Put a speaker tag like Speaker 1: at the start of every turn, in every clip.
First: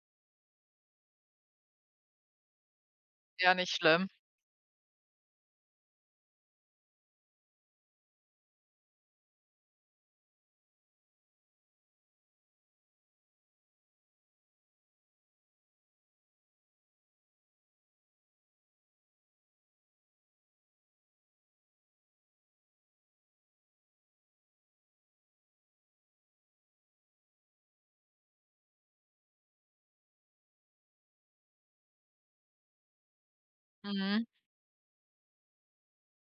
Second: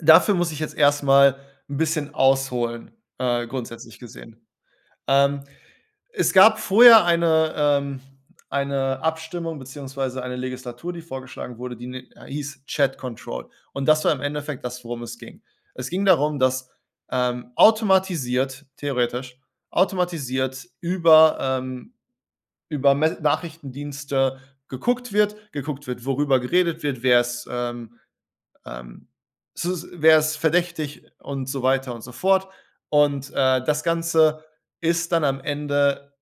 Speaker 1: Dafür muss ich jetzt erst mal 'n bisschen ausholen, äh,
Speaker 2: Ja, nicht
Speaker 1: grundsätzlich
Speaker 2: schlimm.
Speaker 1: gesehen. Ähm, es gab vorher eine ähm, eine Abstimmung beziehungsweise eine Legislatur, die vorgeschlagen wurde, die ni äh, hieß „Chat Control.“ Und das war im Endeffekt das, worum es ging. Es ging darum, dass, ähm, automatisiert- theoretisch- automatisiert über, ähm über Messe Nachrichtendienste geguckt wird. Geguckt wird, worüber geredet wird, wer ist, ähm ähm, sus wer ist verdächtig und so weiter und so fort. Und, äh, das
Speaker 2: Mhm.
Speaker 1: Ganze ist dann am Ende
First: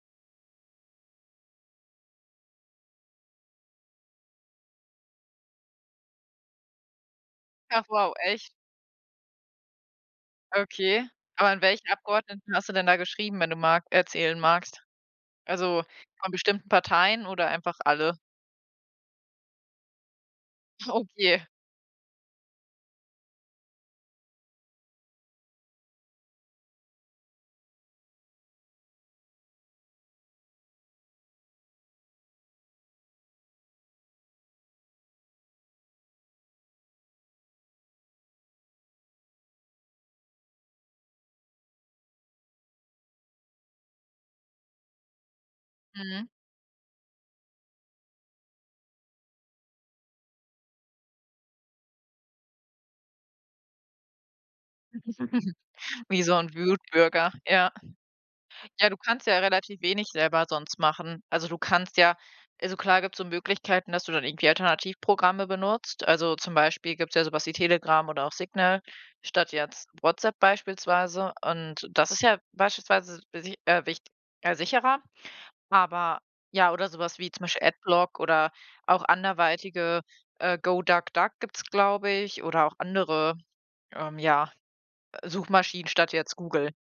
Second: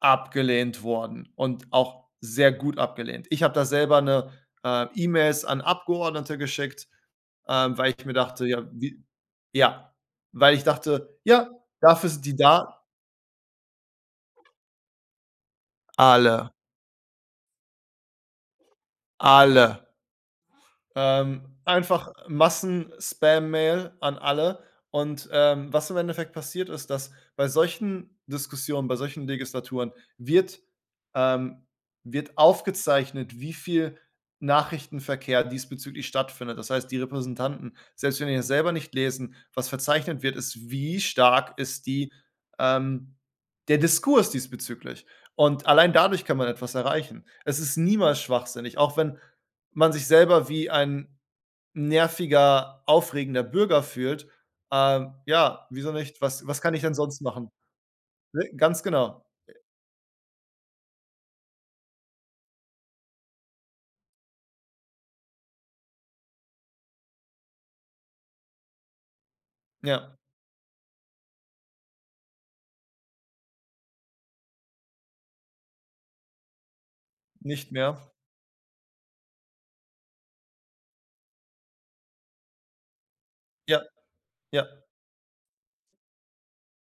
Speaker 1: abgelehnt worden und auch sehr gut abgelehnt. Ich hab da selber 'ne äh, E-Mails an Abgeordnete geschickt, ähm,
Speaker 2: Ach
Speaker 1: weil ich
Speaker 2: wow,
Speaker 1: mir dachte:
Speaker 2: echt?
Speaker 1: „Ja, wie“ Ja, weil ich
Speaker 2: Okay.
Speaker 1: dachte:
Speaker 2: Aber
Speaker 1: „Ja,
Speaker 2: an welchen
Speaker 1: dafür sind die
Speaker 2: Abgeordneten hast du
Speaker 1: da.“
Speaker 2: denn da geschrieben, wenn du mag erzählen magst? Also, von
Speaker 1: Alle.
Speaker 2: bestimmten Parteien oder einfach alle?
Speaker 1: Alle. Ähm,
Speaker 2: Okay.
Speaker 1: einfach Massenspammail an alle. Und, ähm, was im Endeffekt passiert ist, dass bei solchen Diskussionen, bei solchen Legislaturen wird ähm, wird aufgezeichnet, wie viel Nachrichtenverkehr diesbezüglich stattfindet. Das heißt, die Repräsentanten, selbst wenn die das selber nicht lesen was verzeichnet wird, ist: Wie stark ist die ähm, der Diskurs diesbezüglich? Und allein dadurch
Speaker 2: Mhm.
Speaker 1: kann man etwas erreichen. Es ist niemals schwachsinnig, auch wenn man sich selber wie ein nerviger, aufregender Bürger fühlt. Ähm, ja, wieso nicht?
Speaker 2: Wie so
Speaker 1: Was
Speaker 2: 'n
Speaker 1: was kann ich denn sonst
Speaker 2: Wutbürger.
Speaker 1: machen
Speaker 2: Ja.
Speaker 1: Ne, ganz
Speaker 2: Ja, du
Speaker 1: genau.
Speaker 2: kannst ja relativ wenig selber sonst machen. Also, du kannst ja also, klar gibt's so Möglichkeiten, dass du dann irgendwie Alternativprogramme benutzt. Also, zum Beispiel gibt's ja sowas wie Telegram oder auch Signal statt jetzt
Speaker 1: Ja.
Speaker 2: WhatsApp beispielsweise, und das ist ja beispielsweise e si äh, wich äh, sicherer. Aber, ja oder sowas wie zum Beispiel
Speaker 1: Nicht mehr.
Speaker 2: Adblock oder auch anderweitige, äh, GoDuckDuck gibt es, glaube ich, oder auch andere,
Speaker 1: Ja
Speaker 2: ähm, ja,
Speaker 1: ja.
Speaker 2: Suchmaschinen statt jetzt Google.